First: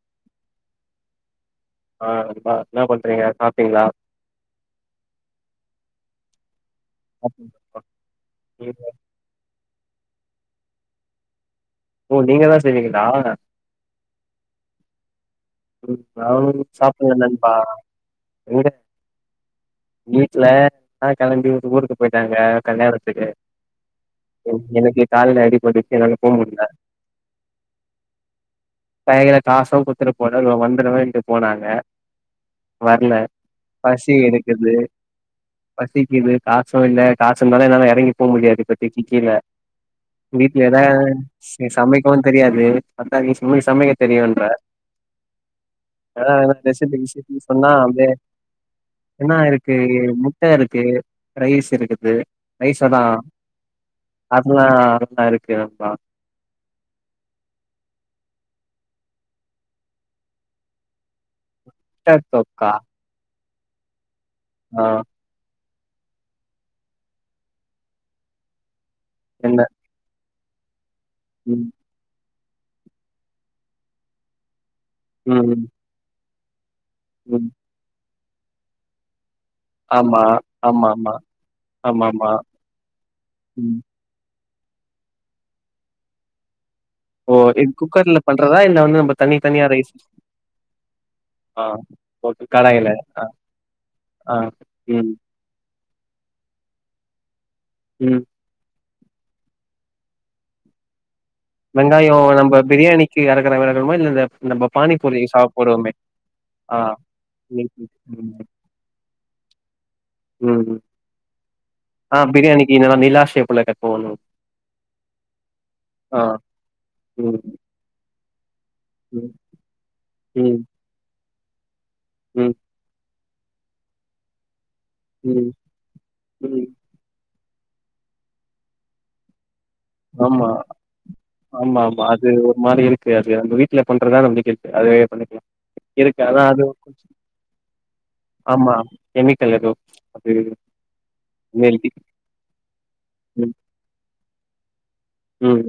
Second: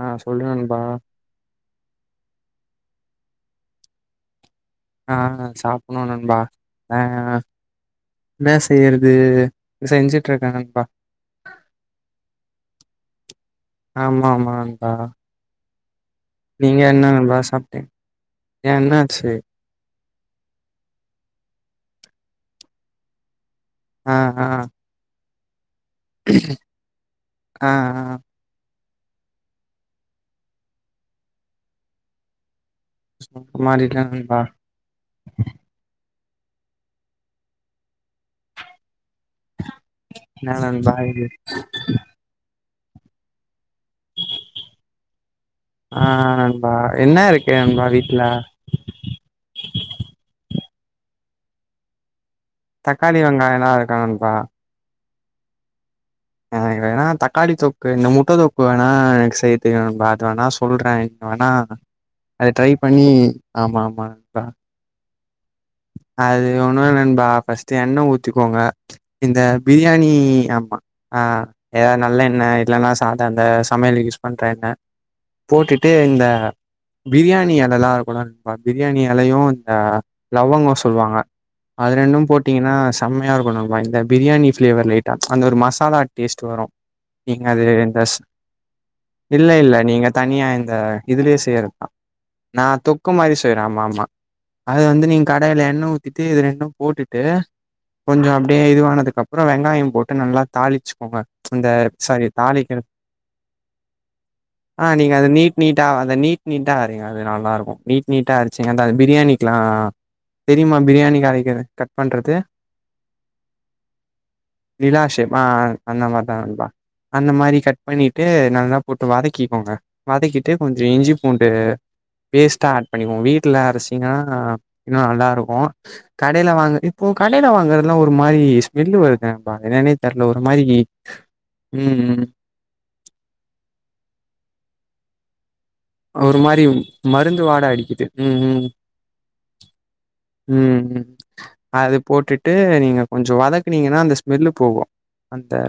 ஆ சொல்லு நண்பா ஆ [unintelligible] என்னா பண்றீங்க சாப்பீங்களா ஆ சாப்டணு நண்பா ஆ சாப்டேன் என்ன நீங்க செய்யறது [unintelligible] செஞ்சுட்ருக்கே நண்பா ஓ நீங்க தா செய்வீங்களா ஆமா ஆமா நண்பா ம் நானு நீங்க என்ன சாப்பிலா நண்பா சாப்ட்டீங் ஏ வீடு என்னாச்சு வீட்ல ஆ கெளம்பி வந்து ஊருக்கு போயிட்டாங்க கல்யாணத்துக்கு அ ஆ என் எனக்கு கால்ல அடி பெடி ஆ ஆ கைகல காசு குத்துருப் [unintelligible] வந்துருவன்ட்டு போனாங்க வரல மாறிட்டே பசி நண்பா எடுக்குது பசிக்குது காசு இல்ல காசு இருந்தாலு என்னால இறங்கி போ முடியாது இப்பத்திக்கி கீழ என்ன வீட்ல ஏதா நண்பா இது ஸ் சமைக்கவு தெரியாது அதா நீ [unintelligible] சமையக்க தெரியுன்ற ஆ நண்பா என்ன இருக்கு நண்பா [unintelligible] வீட்ல என்னா இருக்கு முட்ட இருக் [unintelligible] ரைஸ் இருக்குது ரைஸ் சோதா தக்காளி வெங்காயல்லா இருக்கா நண்பா [unintelligible] டருக்கு நண்பா ஆ வேணா தக்காளி தொக்கு இந்த முட்ட தொக்கு வேணா எனக்கு செய்ய தெரியு அது வேணா சொல்றே நீங்க வேணா அ முட்ட அத ட்ரை பண்ணி ஆமா ஆமா ஆஹ் அது ஒண்ணுல்ல நண்பா பஸ்ட்டு எண்ண ஊத்திக்கோங்க இந்த என்ன பிரியாணி ஆமா ஆஹ் ம் ஏதா நல்லெண் என்ன இல்லன்னா சாத அந்த சமையல்கு யூஸ் பண்ற எண்ண ம் போட்டுட்டு இந்த ம் பிரியாணி இலல்ல இருக்குல அப்ப பிரியாணி எலையும் ஆ ஆமா லவ்வங்கம் ஆமா ஆமா சொல்லுவாங்க அது ஆமா ரெண்டும் ஆமா போட்டீங்கன்னா செம்மையா ம் இருக்குன்னு இந்த பிரியாணி ஃப்ளேவர் லைட்டா அந்த ஒரு மசாலா டேஸ்ட் வரும் ஓ நீங்க அது இது இந்த ஸ் குக்கர்ல பண்றதா இல்ல வந்து நம்ம தனி இல்ல தனியா இல்ல ரைஸ் நீங்க தனியா இந்த இதுலயே ஆ செய்யறதுதா ஓகே நா கடாயில தொக்கு மாரி செய்றே ஆமாமா ஆ அது வந்து ம் இதுல எண்ண ஊத்திட்டு இது ரெண்டும் போட்டுட்டு ம் கொஞ்சம் அப்டே இதுவானதுக் அப்றோ வெங்காயம் போட்டு நல்லா தாளிச்சுக்கோங்க அந்த வெங்காயோ சாரி நம்ம தாலிக்க பிரியாணிக்கு அறக்குற வெங்காயமா இல்ல இந்த நம்ம அஹ் நீங்க பானிபூரி அத சா நீட் நீட்டா போடுவோமே அத நீட் நீட்டா ஆ அரிங்க அது நல்லா ம் இருக்கும் நீட் ம் நீட்டா ம் அரிச்சீங்கனா பிரியாணி ஆஹ் தெரியுமா ம் பிரியாணி கரைக்கற கட் ஆ பண்றது பிரியாணிக்கு நல்லா நிலா ஷேப்ல கட் பண்ணணு நிலா ஷேப் அஹ் அஹ் அந்த ஆ மாரிதா நண்பா அந்த ம் மாரி கட் பண்ணிட்டு நல்லா போட்டு ம் வதக்கிக்கோங்க வதக்கிட்டு ம் கொஞ்சம் இஞ்சி பூண்டு ம் பேஸ்ட்டா ஆட் பண்ணிக்கோங் வீட் க்கிளாரசிங்கா இன்னும் நல்லா ம், இருக்கும் கடைல ம். வாங்க இப்போ கடைல வாங்கறதுலாம் ஒரு மாரி ஸ்மெல்லு வருதே ஆமா ஆமா ம் ஆமா ம். அது ஒரு மாரி இருக்கு அது அந்த வீட்டுல பண்றதான நம்பிக்க அதுவே பண்ணிக்கலாம் இருக்கு. ஒரு ஆனா மாரி அது மருந்து வாட அடிக்குது உம் ஆமா. கெமிக்கல் ஏதோ. அது உம் ஹெல்தி. அது போட்டுட்டு நீங்க கொஞ்சம் ம், வதக்குனீங்கன்னா அந்த ஸ்மெல்லு போவு அந்த ம்.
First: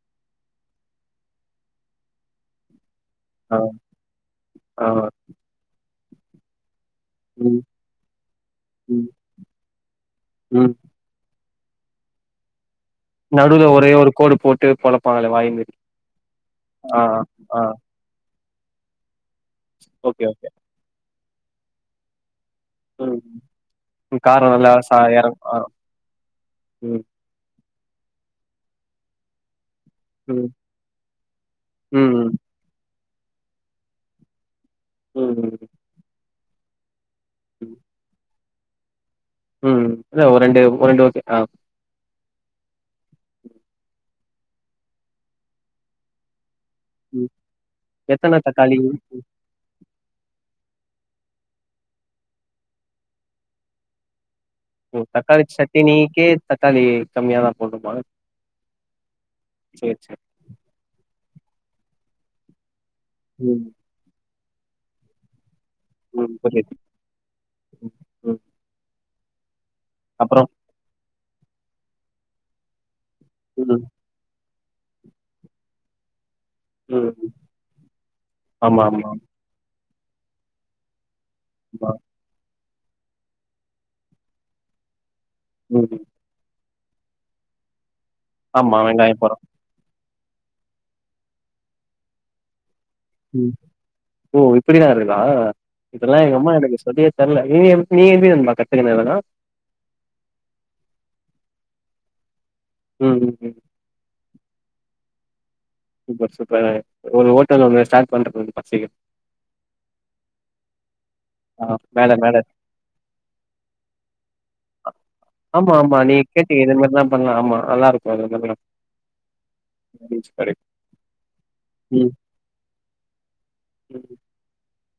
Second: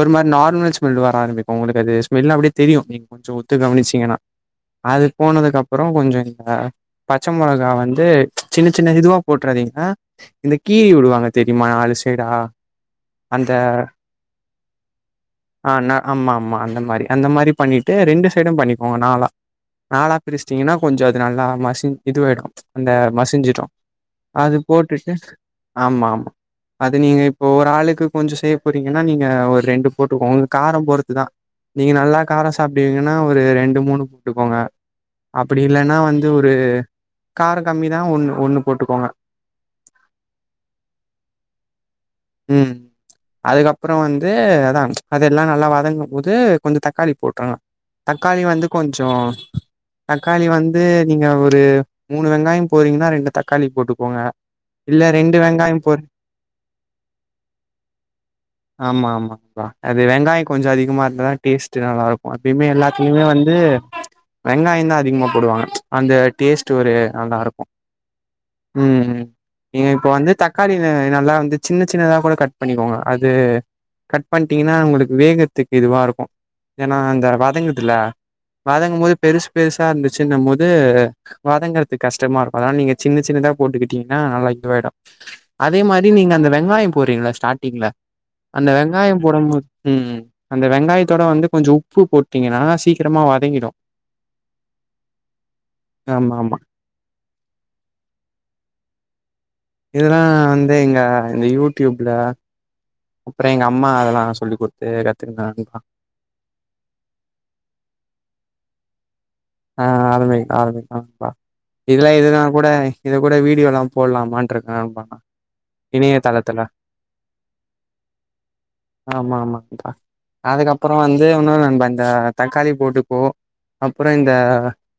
ஒரு மாரி நார்மல் ஸ்மெல் வர ஆரம்பிக்கும் உங்களுக்கது ஸ்மெல்லா அப்டியே தெரியும் உம் கொஞ்சொ உத்து ஆ, கவனிச்சீங்கன்னா ஆ. அது போனதுக்கப்ப அப்பறொ கொஞ்சொ அ பச்ச ம், மொளகா வந்து சின்னச் சின்ன ம், இதுவா போட்றாதீங்க அ இந்த ம். கீறி விடுவாங்க ப தெரியுமா அது செய்டா நடுல ஒரே ஒரு கோடு போட்டு பொளப்பாங்களே வாய் ஆ மேரி நா ஆமா ஆமா அந்த ஆ மாரி அந்த மாரி ஆ ஆ பண்ணிட்டு ரெண்டு சைடு பண்ணிக்கோங்க நாலா நாலா ஓகே. பிரிச்சிட்டீங்கன்னா கொஞ்சொ இது நல்லா மஷிஞ் இதுவாய்டு அந்த ம். மசிஞ்சிரு ம். காரம் அது நல்லா சா போட்டுட்டு எறங் ஆ. ஆமா ஆமா அது ம், நீங்க இப்போ ஒரு ஆளு கு கொஞ்சொ செய்ய போறீங்கன்னா நீங்க ஒரு ரெண்டு போட்டுக்கோங் ம், காரம் பொறுத்துதா நீங்க நல்லா ம், காரொ சாப்டுவீங்க ன்னா ஒரு ரெண்டு மூணு போட்டுக்கோங்க ம், அப்டி ம். இல்லன்னா வந் து ஒரு காரொ ம். கம்மிதா ஒண்ணு ஒண்ணு போட்டுக்கோங்க ம் இல்ல ஒரு ரெண்டு ஒரு ரெண்டு ஓகே ஆ ம் அதுக்கப்பறோ வந்து அதா அதெல்லா நல்லா வதங்கம் போது கொஞ்சொ தக்காளி ம். போட்ருங்க தக்காளி வந்து கொஞ் சொ தக்காளி வந்து நீங்க ஒரு மூணு வெங்காயம் போறீங்கன்னா ரெண்டு தக்காளி போட்டுக்கோங்க ஓ! இல்ல ரெண்டு தக்காளி வெங்காயம் போறீ சட்டினிக்கே தக்காளி கம்மியா தான் போடணுமா? ஆமா ஆமாம்ப்பா ஆ சரி, அது சரி. வெங்காயொ கொஞ்சொ அதிகமா இருந்தாதா டேஸ்ட் நல்லாருக்கு அப்பைமே எல்லா இனிமே வந்து ம், வெங்காயந்தா அதிகமா போடுவாங்க அந்த ம். புரியுது. டேஸ்ட்டு ஒரு நல்லா இருக்கு ம், ம். ம் ம் நீங்க இப்ப வந்து அப்புறம்? தக்காளி நல்லா வந்து சின்ன சின்னதா கூட கட் பண்ணிக்கோங்க அது ம், கட் பண் டீங்கன்னா உங்களுக்கு வேகற்த்துக்கு இதுவா இருக்கு ஏன்னா அந்த ம். வதங்குதுல ஆமா, வதங்க ஆமா, போது பெருசு பெரு சா இருந்துச்சின்னு போது ஆமா. வதங்கறது கஷ்டமா இருக் அதலா நீங்க சின்ன சின்னதா போட்டுக்கிட்டீங்னா நல்லா இதுவாயிடூ அதே ம். மாரி நீங்க அந்த வெங்காயம் போறீங்ளா ஸ்டாட்டிங்ல அந்த ஆமா, வெங்காயோ வெங்காயம் போடுறோம். போடும்போத் ம் அந்த வெங்காயத்தோட வந்து கொஞ்ச உப்பு போட்டீங்னா சீக்கிரமா வ ம் ஓ இப்டிலாருக்குதா இதல்லா ஆமா எங்கம்மா ஆமா எனக்கு சொல்லியே தர்ல நீ எப் நீ எப்டி வந்துபா கத்துக்கி இதல்லா இதல்லா வந்து இங்க இந்த யூடியூப்ல ம், ம், அப்றோ ம். எங்கம்மா அதல்லா சொல்லி குடு து கத்துக்கின அதல்லா சூப்பர் சூப்பர் ஒரு ஹோட்டல் வந்து ஸ்டாட் பண்ற [unintelligible] சீக்கிரோ ஆ ஆரம்பி ஆரம்பிக்லா பா ஆ, இதல்லா மேல, மேல. இதுல்லா கூட இது கூட வீடியோலா போடலாமான்ருக்கேம்பா ஆமா, ஆமா. நீ இணையதளத்துல கேட்டீங்க இது மாரி தான் பண்ணலாம். ஆமா, நல்லாருக்கும். அது மாதிரிலாம். ஆமா ஆமாங் பா பீச் கடைக்கு. அதுக்கப்றோ வந்து இன்னூ நம் அந்த ம், தக்காளி போட்டுப்போ அப்ற் ம், இந்த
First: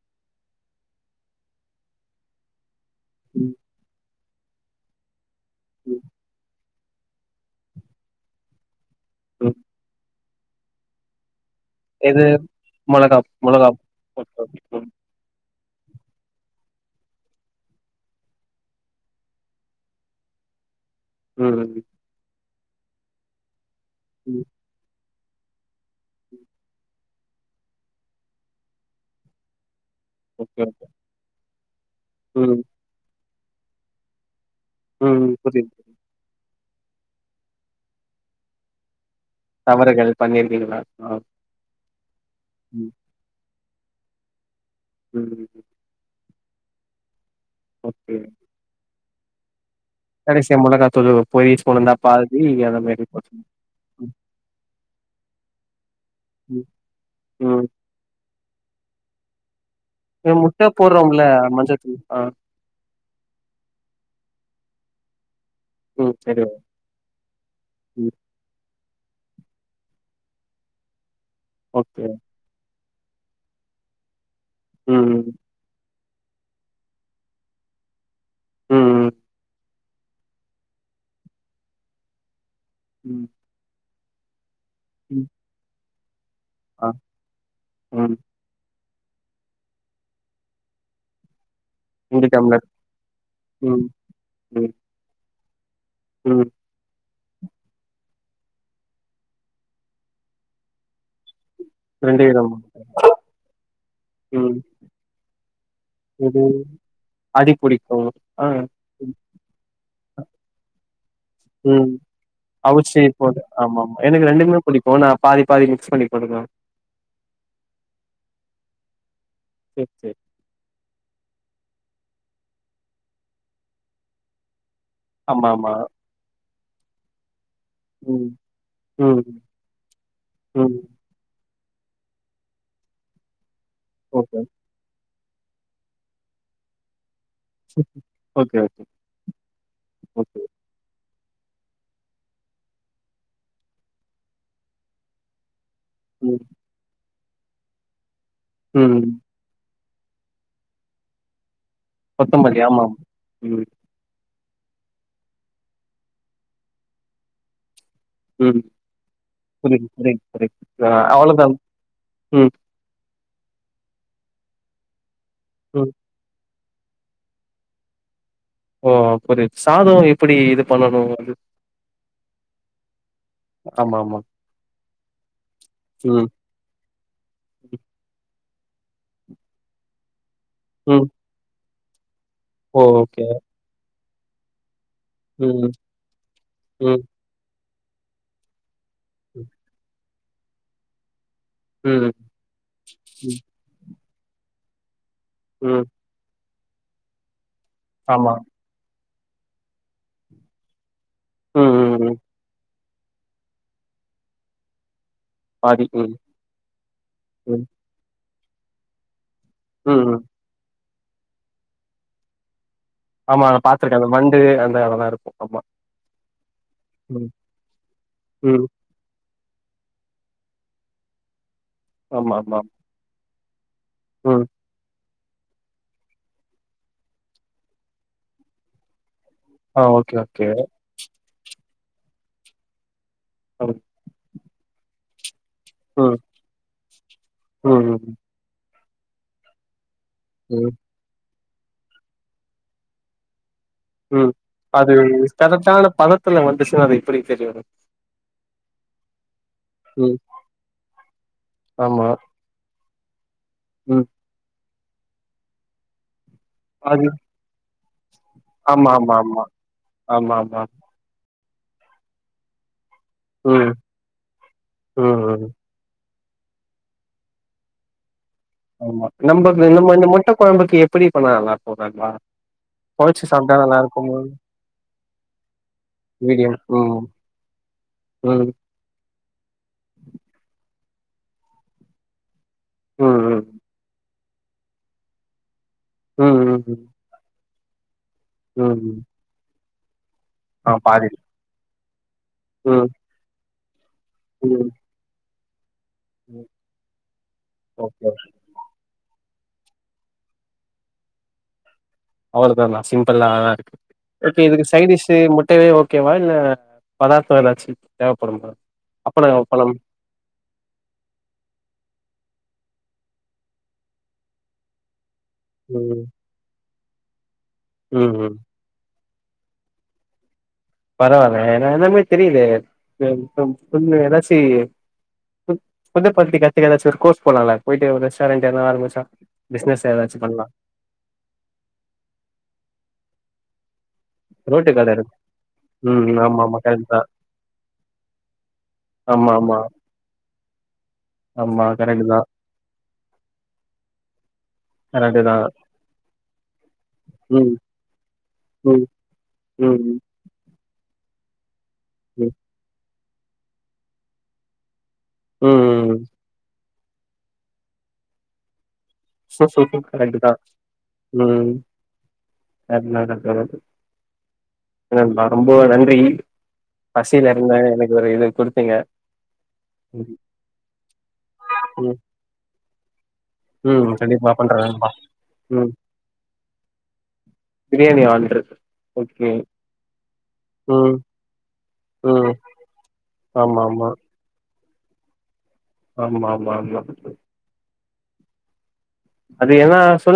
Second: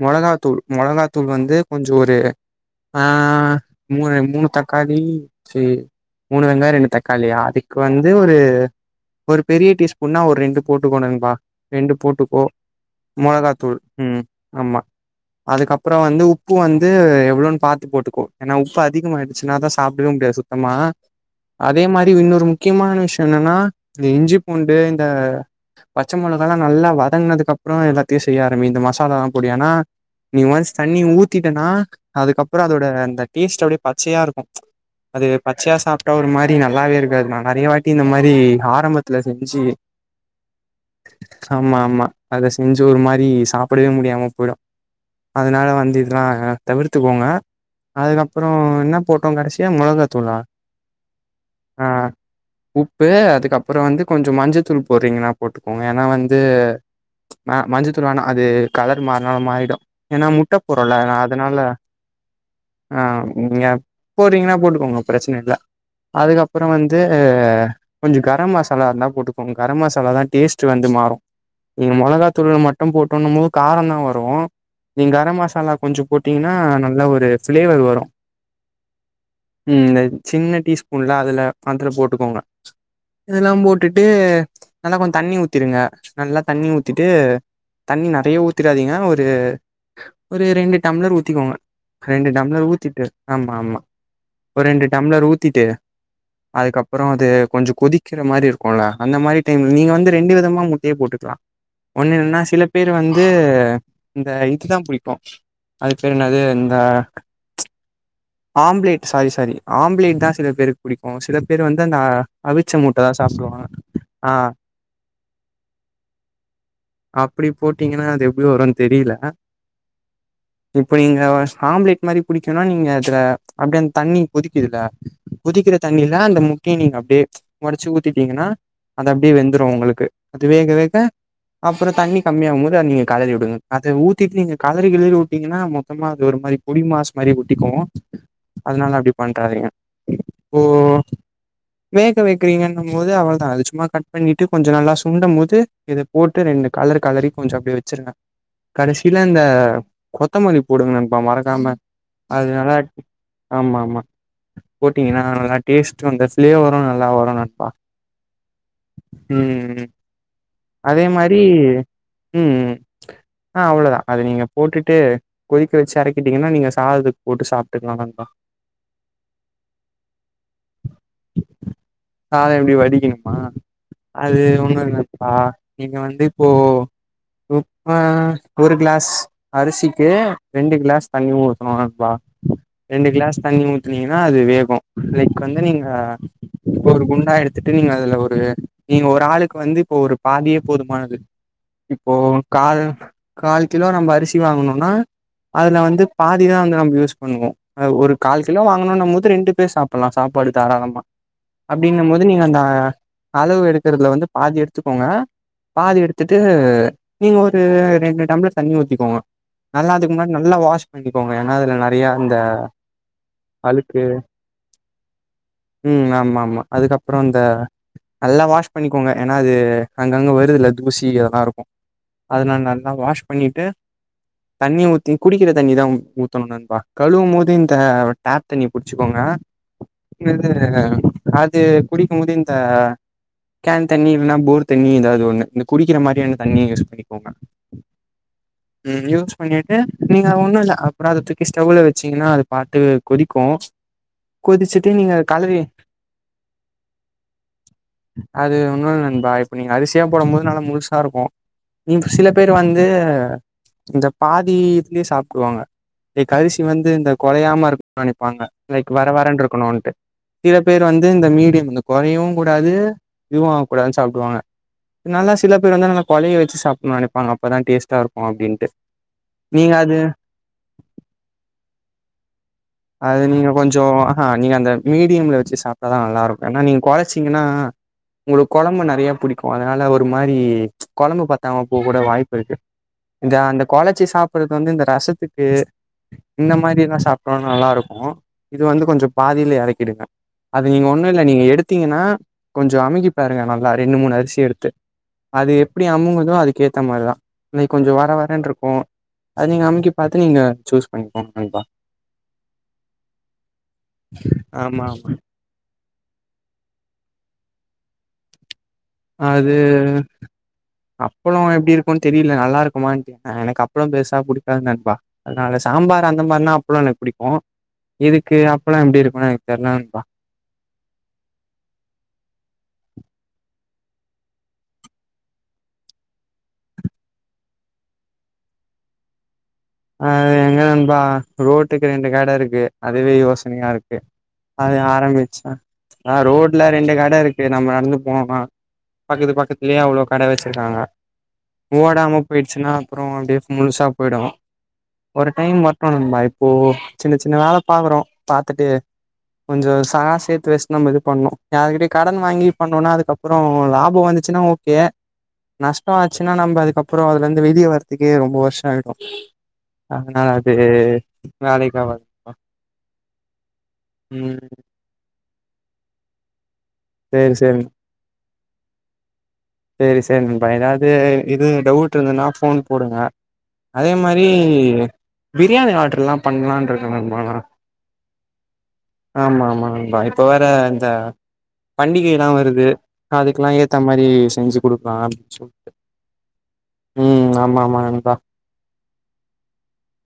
மொளகாத்தூள் மொளகாத்தூள் வந்து கொஞ்சோ ஒரு ஆ ம், மூரே மு மூணு தக்காளி சேரி ம், மூணு வெங்காயோ ரெண்டுப் தக்காளி அதுக்கு வந்து ஒரு ஒரு ம். பெரிய டீஸ்பூன்னா ஒர் ரெண்டு போட்டுக்கணூங்பா எது மொளகாப் மொளகாப் [inaudible] அதுக்கப்றோ வந்து உப்பு வந்து எவ்ளோன் பாத்து போட்டுக்கோ ஏனா உப்பு அதிகமாயிடுச்சுனா தா சாப்டவே முடியாது சுத்தமா ம், ம், அதே மாரி இன்னொரு மு க்கியமான விஷ்யோ என்னனா து இஞ்சி ம். பூண்டு த பச்ச மொளகால்லா நல்லா வதங்குனதுக்கப்றோ எல்லாத்தையூ செய்ய ஆரம்பி இந்த மஸ் சாலா பொடி ஆனா நீ ஓகே, ஒன்ஸ் ஓகே. தண்ணி ஊத்திட்டனா ம், அதுக்கப்றோ அதோட அந்தக் டேஸ்ட் அப்டியே பச்சையாருக்கூ அது ம். புரியுது. பச்சையா சாப்டா ஒரு மா நல்லாவே இருக்காது நா நெறைய வாட்டி இந்த மாரி ஆரம்பத் துல செஞ்சு தவறுகள் பண்ணிருக்கீங்களா? ஆ. ஆமா ஆமா அத செஞ்சு ம். ஒரு மாரி சா ப்டியே முடியாம போயிடூ ம். அதனால வந்து ஆ ஹ தவிர்த்துகோங்க ஓகே. அதுக்கப்புற என்ன போட்டோ கடைசி யா மொளகாத்தூளா கடைசியா மொளகாத்தூளு பொடி ஸ்பூன் ஆ இருந்தா பாதி அந்த மாரி உப்பு போட்டு அதுக்கப்புற வந்து ம், கொஞ்ச மஞ்சத்தூள் போடுறிங்கனா போட்டுக்கோங்க ஏனா வந்து ம், ம். மஞ்சத்தூள் வேணா அது கலர் மாறுனாலு மாறிடு ஏனா இந்த முட்டை முட்ட போடுறோல போடுறோம்ல அதனால மஞ்சத்தூள். ஆ. ஆ நீங்க போடறிங்கனா போட்டு உங்க பிரச்சனை இல்ல ம். சரி. அதுக்கப்புற வந்து ம். கொஞ்ச கரம் மசா லா இருந்தா போட்டுகோங்க கரம் மசாலாதா டேஸ்ட்டு வந்து மாறு நீங்க ஓகே. மொளகா தூள்ல மட் டு போட்டோனமு காரந்தா வரு ம், நீங் கர ம். மசாலா கொஞ்சு போட்டீங்னா நல்ல ஒரு ஃபிளேவர் வரு ம்ம் இந்த சின்ன டீ ஸ்பூன்ல அதுல அத்துல போட்டுக்கோங்க ம். இதுல்லா போட் டிட்டு நல்லா கொஞ் ம். தண்ணி ஊத்திருங்க நல்லா தண்ணி ஆ. ஊத்திட்டு தண்ணி ம். நர் திராதீங்க ஒரு ஒரு ரெண்டு டம்ளர் ஊத்திக்கோங்க ரெண்டு டம்ளர் ஊத்திட்டு ஆம்மா ஆம்மா ம், ஒரு ம், ரெண்டு டம்ளர் ஊத் தீட்டு ம். அதுக்கப்புறொ தே கொஞ்சு கொதிக்கிற மாரி இருக்குல்ல அந்த மாரி டைம்ல நீங்க வந்து ரெண்டு விதமா முட்டயே போட்டுக்கலா ஒன்னு என்னென்னா விதமா. சில பேர் வந்து இந்த ம். இதுதா புடிக்கு அதுக் பேர் என்னாது இது இந்த அடி புடிக்கும். ஆ. ஆம்லேட் ம், சாரி சாரி ஆ ஆம்லேட்தா சில பேருக்கு பிடிக்கு சில பேர் வந்து ம். அந்த அவிச்ச அவிச்சு முட்டைதா போடு சாப்பிடுவாங்க ஆமாமா. எனக்கு ஆ புடிக்கும். நான் பாதி பாதி மிக்ஸ் பண்ணி போட்டுக்குவேன். அப்பிடி போட்டிங்கனா அது எப்படி வருன் தெரில சரி, சரி. இப்ப நீங்க ஆம்லேட் மாரி புடிக்குன்னா நீங்க அப்டியே அந்த தண்ணி கொதிக்குதுல ஆமாமா. கொதிக்கிற தண்ணில தா அந்த மு டி நீங்க அப்டே ஒடச்சு ம், ஊத்திட்டீங்கன்னா அது ம், அப்டியே வெந்துரு உங்களுக்கு அது வேக ம். வேக அப்புறோ தண்ணி கம்மியாகும்போது நீங்க கெளறி விடுங்க அது ஓகே. ஊத்திட்டு நீங்க களரி கிளரி பாத்திங்கன்னா மொத்தமா அது ஒரு மாரி பொடிமாஸ் மாரி ஒட்டிக்கு ஓகே, ஓகே, அதனால அப்டி பண்றாதீங்க ஓகே. இப்போ வேக வைக்கிறீங்கன்னு போது அவளதா அது சும்மா கட் பண்ணிட்டு கொஞ்ச நல்லா சுண்டம் போது இதை போட்டு ம், ரெண்டு கெலரு கெலரி கொஞ்சோ அப்டியே வெச்சிருங்க ம். கடைசியில இந்த கொத்தமல்லி போடுங்களேம்ப்பா மறக்காம அது கொத்தமல்லி நல்லா ஆமா ஆமா ஆமா போட்டீங்கன்னா நல்லா டேஸ்ட்டு அந்த பிளேவரும் நல்லா வரு நட்பா உம் [unintelligible] ஆஹ் அதே அவ்ளோதா உம் ஆஹ் அவ்ளோ தா அது நீங்க போட்டுட்டு கொதிக்க ம். வச்சு எறக்கிட்டீங்கன்னா நீங்க சாதத்துக்கு போட்டு சாப்பிட ட்டுக்கனாக்கா ஓ! புரியுது. சாதம் எப்படி இது பண்ணணும் அது? சாதம் எப்டி வடிக்கணுமா ஆமாமா. அது ஒண்ணும் இல்லப்பா நீங்க வந்து ம், இப்போ குரூப்பா ஒரு கிளாஸ் அரிசிக்கு ரெண்டு ம். கிளாஸ் தண்ணி ஊத் [unintelligible] ஓ! ரெண்டு ஓகே. கிளாஸ் தண்ணி ஊத் ன்னிங்கன்னா அது வேகு இன்னிக்கு வந்து ம், நீங்க ம், ஒரு குண்டா எடுத் த்துட்டு நீங்க அதுல ஒரு நீங்க ஒரு ம், ஆளுக்கு வந்து இப்போ ஒரு பாதியே போதுமானது ம், இப்போ கால் ம், கால் கிலோ நம்ப அரிசி சி வாங்கணும்னா அதுல ம். வந்து பாத் [unintelligible] தா வந்து நம யூஸ் பண்ணுவோ ஒரு ஆமா. கால் கிலோ வாங்கணும் போது து ரெண்டு பேர் சாப்பிடலாம் சாப்பாடு தாராளமா ம், ம், அப்படினும் ம். போது நீங்க அந்த அளவு எடுக்குறதுல வந்து பாதி எடுத்துக்கோங்க பாதி எடுத்துட்டு நீங்க ஒரு ம், ரெண்டு டம்ளர் தண்ணி ஊத்திக்கோங்க நல்லா ம், அதுக்கு ம். முன்னாடி நல்லா வாஷ் கண்டிக்கோங்க ஏனா அதுல நெறயா இந்த ஆமா, அத அழுக்கு பார்த்துருக்கேன். அந்த வண்டு அந்த அதெல்லாம் இருக்கும். ஆமா. ம் ஆமா ஆமா அதுக்கப்புறம் ம், இந்த நல்லா ம். வாஷ் பண்ணிக்கோங்க ஏனா அது அங்கங்கே வருதுல தூசி அதெல்லா இருக்கு ஆமா, அதனா ஆமா. நா நல்லா வாஷ் பண்ணிட்டு ம். தண்ணி ஊ த்தி குடிக்கிற தண்ணிதா ஊத்தணும் நண்பா கழுவும்போது து இந்த டேப் தண்ணி புடிச்சுக்கோங்க ஆஹ் ஓகே ஓகே இது அது குடிக்கும்போது இந்த ம், கேன் தண்ணி இல்லனா போர் தண்ணி எதாவது ஒண்ணு இந்த குடிக்கிற ம், மாரியான தண்ணிய யூஸ் பண்ணிக்கோங்க ம், ம் யூஸ் பண்ணிட்டு நீங்க ம். ஒண்ணுல்ல அப்பறோ அத தூ க்கி ஸ்டோவ்ல வெச்சிங்கன்னா அது பாத்து கொதிக்கு ம் கொதிச்சுட்டு அது நீங்க கழுவி கரெக்டான பதத்துல வந்துச்சுன்னா அது எப்டி தெரியு அது ஒண்ணுமில்ல நண்பா இப்ப நீங்க அரிசியா ம் போடும்போது நல்லா முழுசா இருக்கு நீ ஆமா சில பேர் வந்து ஆ இந்த ம் பாதி ங்கே சாப்பிடுவாங்க ஏக் அரிசி வந்து அது இந்த உடையமா இரு பண்ணிபாங்க லைக் ஆமா வர ஆமா வர ஆமா இருக்கணூன்ட்டு ஆமா சில ஆமா பேர் வந்து இந்த மீடியம் இந்த கொறையவுங் கூடாது இதுவும் ஆக ம் கூடாதுனு சாப்டுவாங்க ம் நல்லா ம் சில பேர் வந்து நல்ல கொலைய வெச்சு சாப்பனு நெனப்பாங்க அப்பதா டேஸ்டா இரு ஆமா நம்ப நம்ம இந்த முட்ட கொழம்புக்கு எப்படி பண்ணா நல்லா இருக்கும் நண்பா அது கொழச்சு நீங்க சாப்ட்டா நல்லா கொஞ்சோ இருக்குமா அஹ்ஹ நீங்க அந்த மீடியம்ல வச்சு சாப்ட்டாதா நல்லா இருக்கு மீடியம் ஏன்னா நீங்க ம் கொழச்சீங்கன்னா ம் உங்ளுக்கு குழம்பு நெறைய புடிக் அதனால ஒரு மாரி கொழம்பு பத்தாம போக கூட வாய் ம் இத ம் அந்த கொளச்சி சாப் [unintelligible] வந்து இந்த ரசத்துக்கு ம் இந்த ம் ம் மாரி லா சாப்பும் நல்லா ருக்கும் இது ம் வந்து ம் கொஞ்சோ பாதியிலே எரைக் இருக்க அது ஆ நீங்க ஒண்ணு பாதி இல்ல நீங்க எடுத்தீங்கன்னா கொஞ்சோ ம் அமுக்கி பாருங்க நல்லா ரெண்டு மூணு அரசி எடுத்து ம் அது அப்படி அமுங்குதோ ம் அதுக்கு ஏத்த மாரிதா லைக் கொஞ்சொ ஓகே வர வரன் ருக்கு அது நீங்க அமுக்கி பாத்து நீங்க சூஸ் பண்ணிக்கோ கண்டிப்பா அவ்வளோதான்ன சிம்ப்ளா தா இருக்கு ஓகே இதுக்கு ஆமா ஆமா சைடிஷு முட்டையவே ஓகேவா இல்ல பதார்த்தொ எதாச்சு தேவப்படுமா அப்பளோ அது பழம் அப்பளோ எப்டி இருக்கு தெரி இல்ல நல்லாருக்குமான் கேக்றே எனக்கு அப்ளோ பெருசா புடிக்காது நண்பா அதனால ம் சாம்பார் அந்த மார்னா அப்பள புடிக்கு ம் ம் இதுக்கு அப்பலம் எப்டி இரு ஹ எனக் தெர்ல நண்பா பரவால்ல எல்லாமே தெரியுதே [unintelligible] எதாச்சு ஃபுட்ட பத்தி கத்துக்க ஏதாச்சு ஒரு கோர்ஸ் போலால போயிட்டு ஒரு ரெஸ்டாரன்ட் எதனு ஆரம்பிச்சா பிசினஸ் ஏதாச்சு அஹ் பண்லா எங்க நண்பா ரோட்டுக்கு ரெண்டு கட இருக்கு அதுவே யோச் [unintelligible] ரோட்டு அது கட இருக்கு ஆரம்பிச்ச ஆ ம் ஆமா ஆமா ரோட்ல கரெக்ட் ரெண்டு தா கட இருக்கு நம்ம நடந்து போவோம் பக்கத்து ஆமா ஆமா பக்கத்துலயே அவ்ளோ கட வச்சிருக்காங்க ஆமா கரெக்ட் தா ஓடாம போயிடுச்சுன்னா அப்றோம் அப்டியே முழுசா போய்டும் கரெக்ட் ஒரு தா டைம் வட்டணும்பா இப்போ சின்ன சின்ன ம் வேல பாக்குறோம் பாத்துட்டு ம் கொஞ்சொ ம் சகா சேத்து வச் நம்ம இது பண்ணோ யார்கிட்டி கடன் ம் வாங்கி பண்ணோன்னா அதுகப் அப்புறோ லாபம் வந்துச்சுன்னா ஓகே ம் நஷ்டோ ஆச்சுன்னா நம்ப அதுக்கப் புறோ அதுலருந்துவெளிய வரத்துக்கே ரொம்ப வருஷோ ஆயிடு அதனால கரெக்ட்டுதா அது வேலைக்கு ஆவாது ம் [unintelligible] ரொம்போ நன்றி பசில இருந்த எனக்கு ஒரு இது‌ குடுத் திங்க செரி செரி நண்பா ஏதாது இது டவுட் ம் இருந்துதுனா ஃபோன் போடுங்க ம் அதே மாரி கண்டிப்பா பண்றே நண்பா ம் பிரியாணி ஆர்டர்லா பண்லான்ட்ருக்க நண்பா நா பண்றது ஆமா ஆமா நண்பா இப்ப வேற இந்த ம் ம் பண்டிகைலா வருது அதுக்கெலா ஆமா, ஏத்த ஆமா. மாரி செஞ்சு குடுப்ப அனுப்ச்சிடு ஆமா ஆமா ஆமா பா அது ஏனா சொல்லு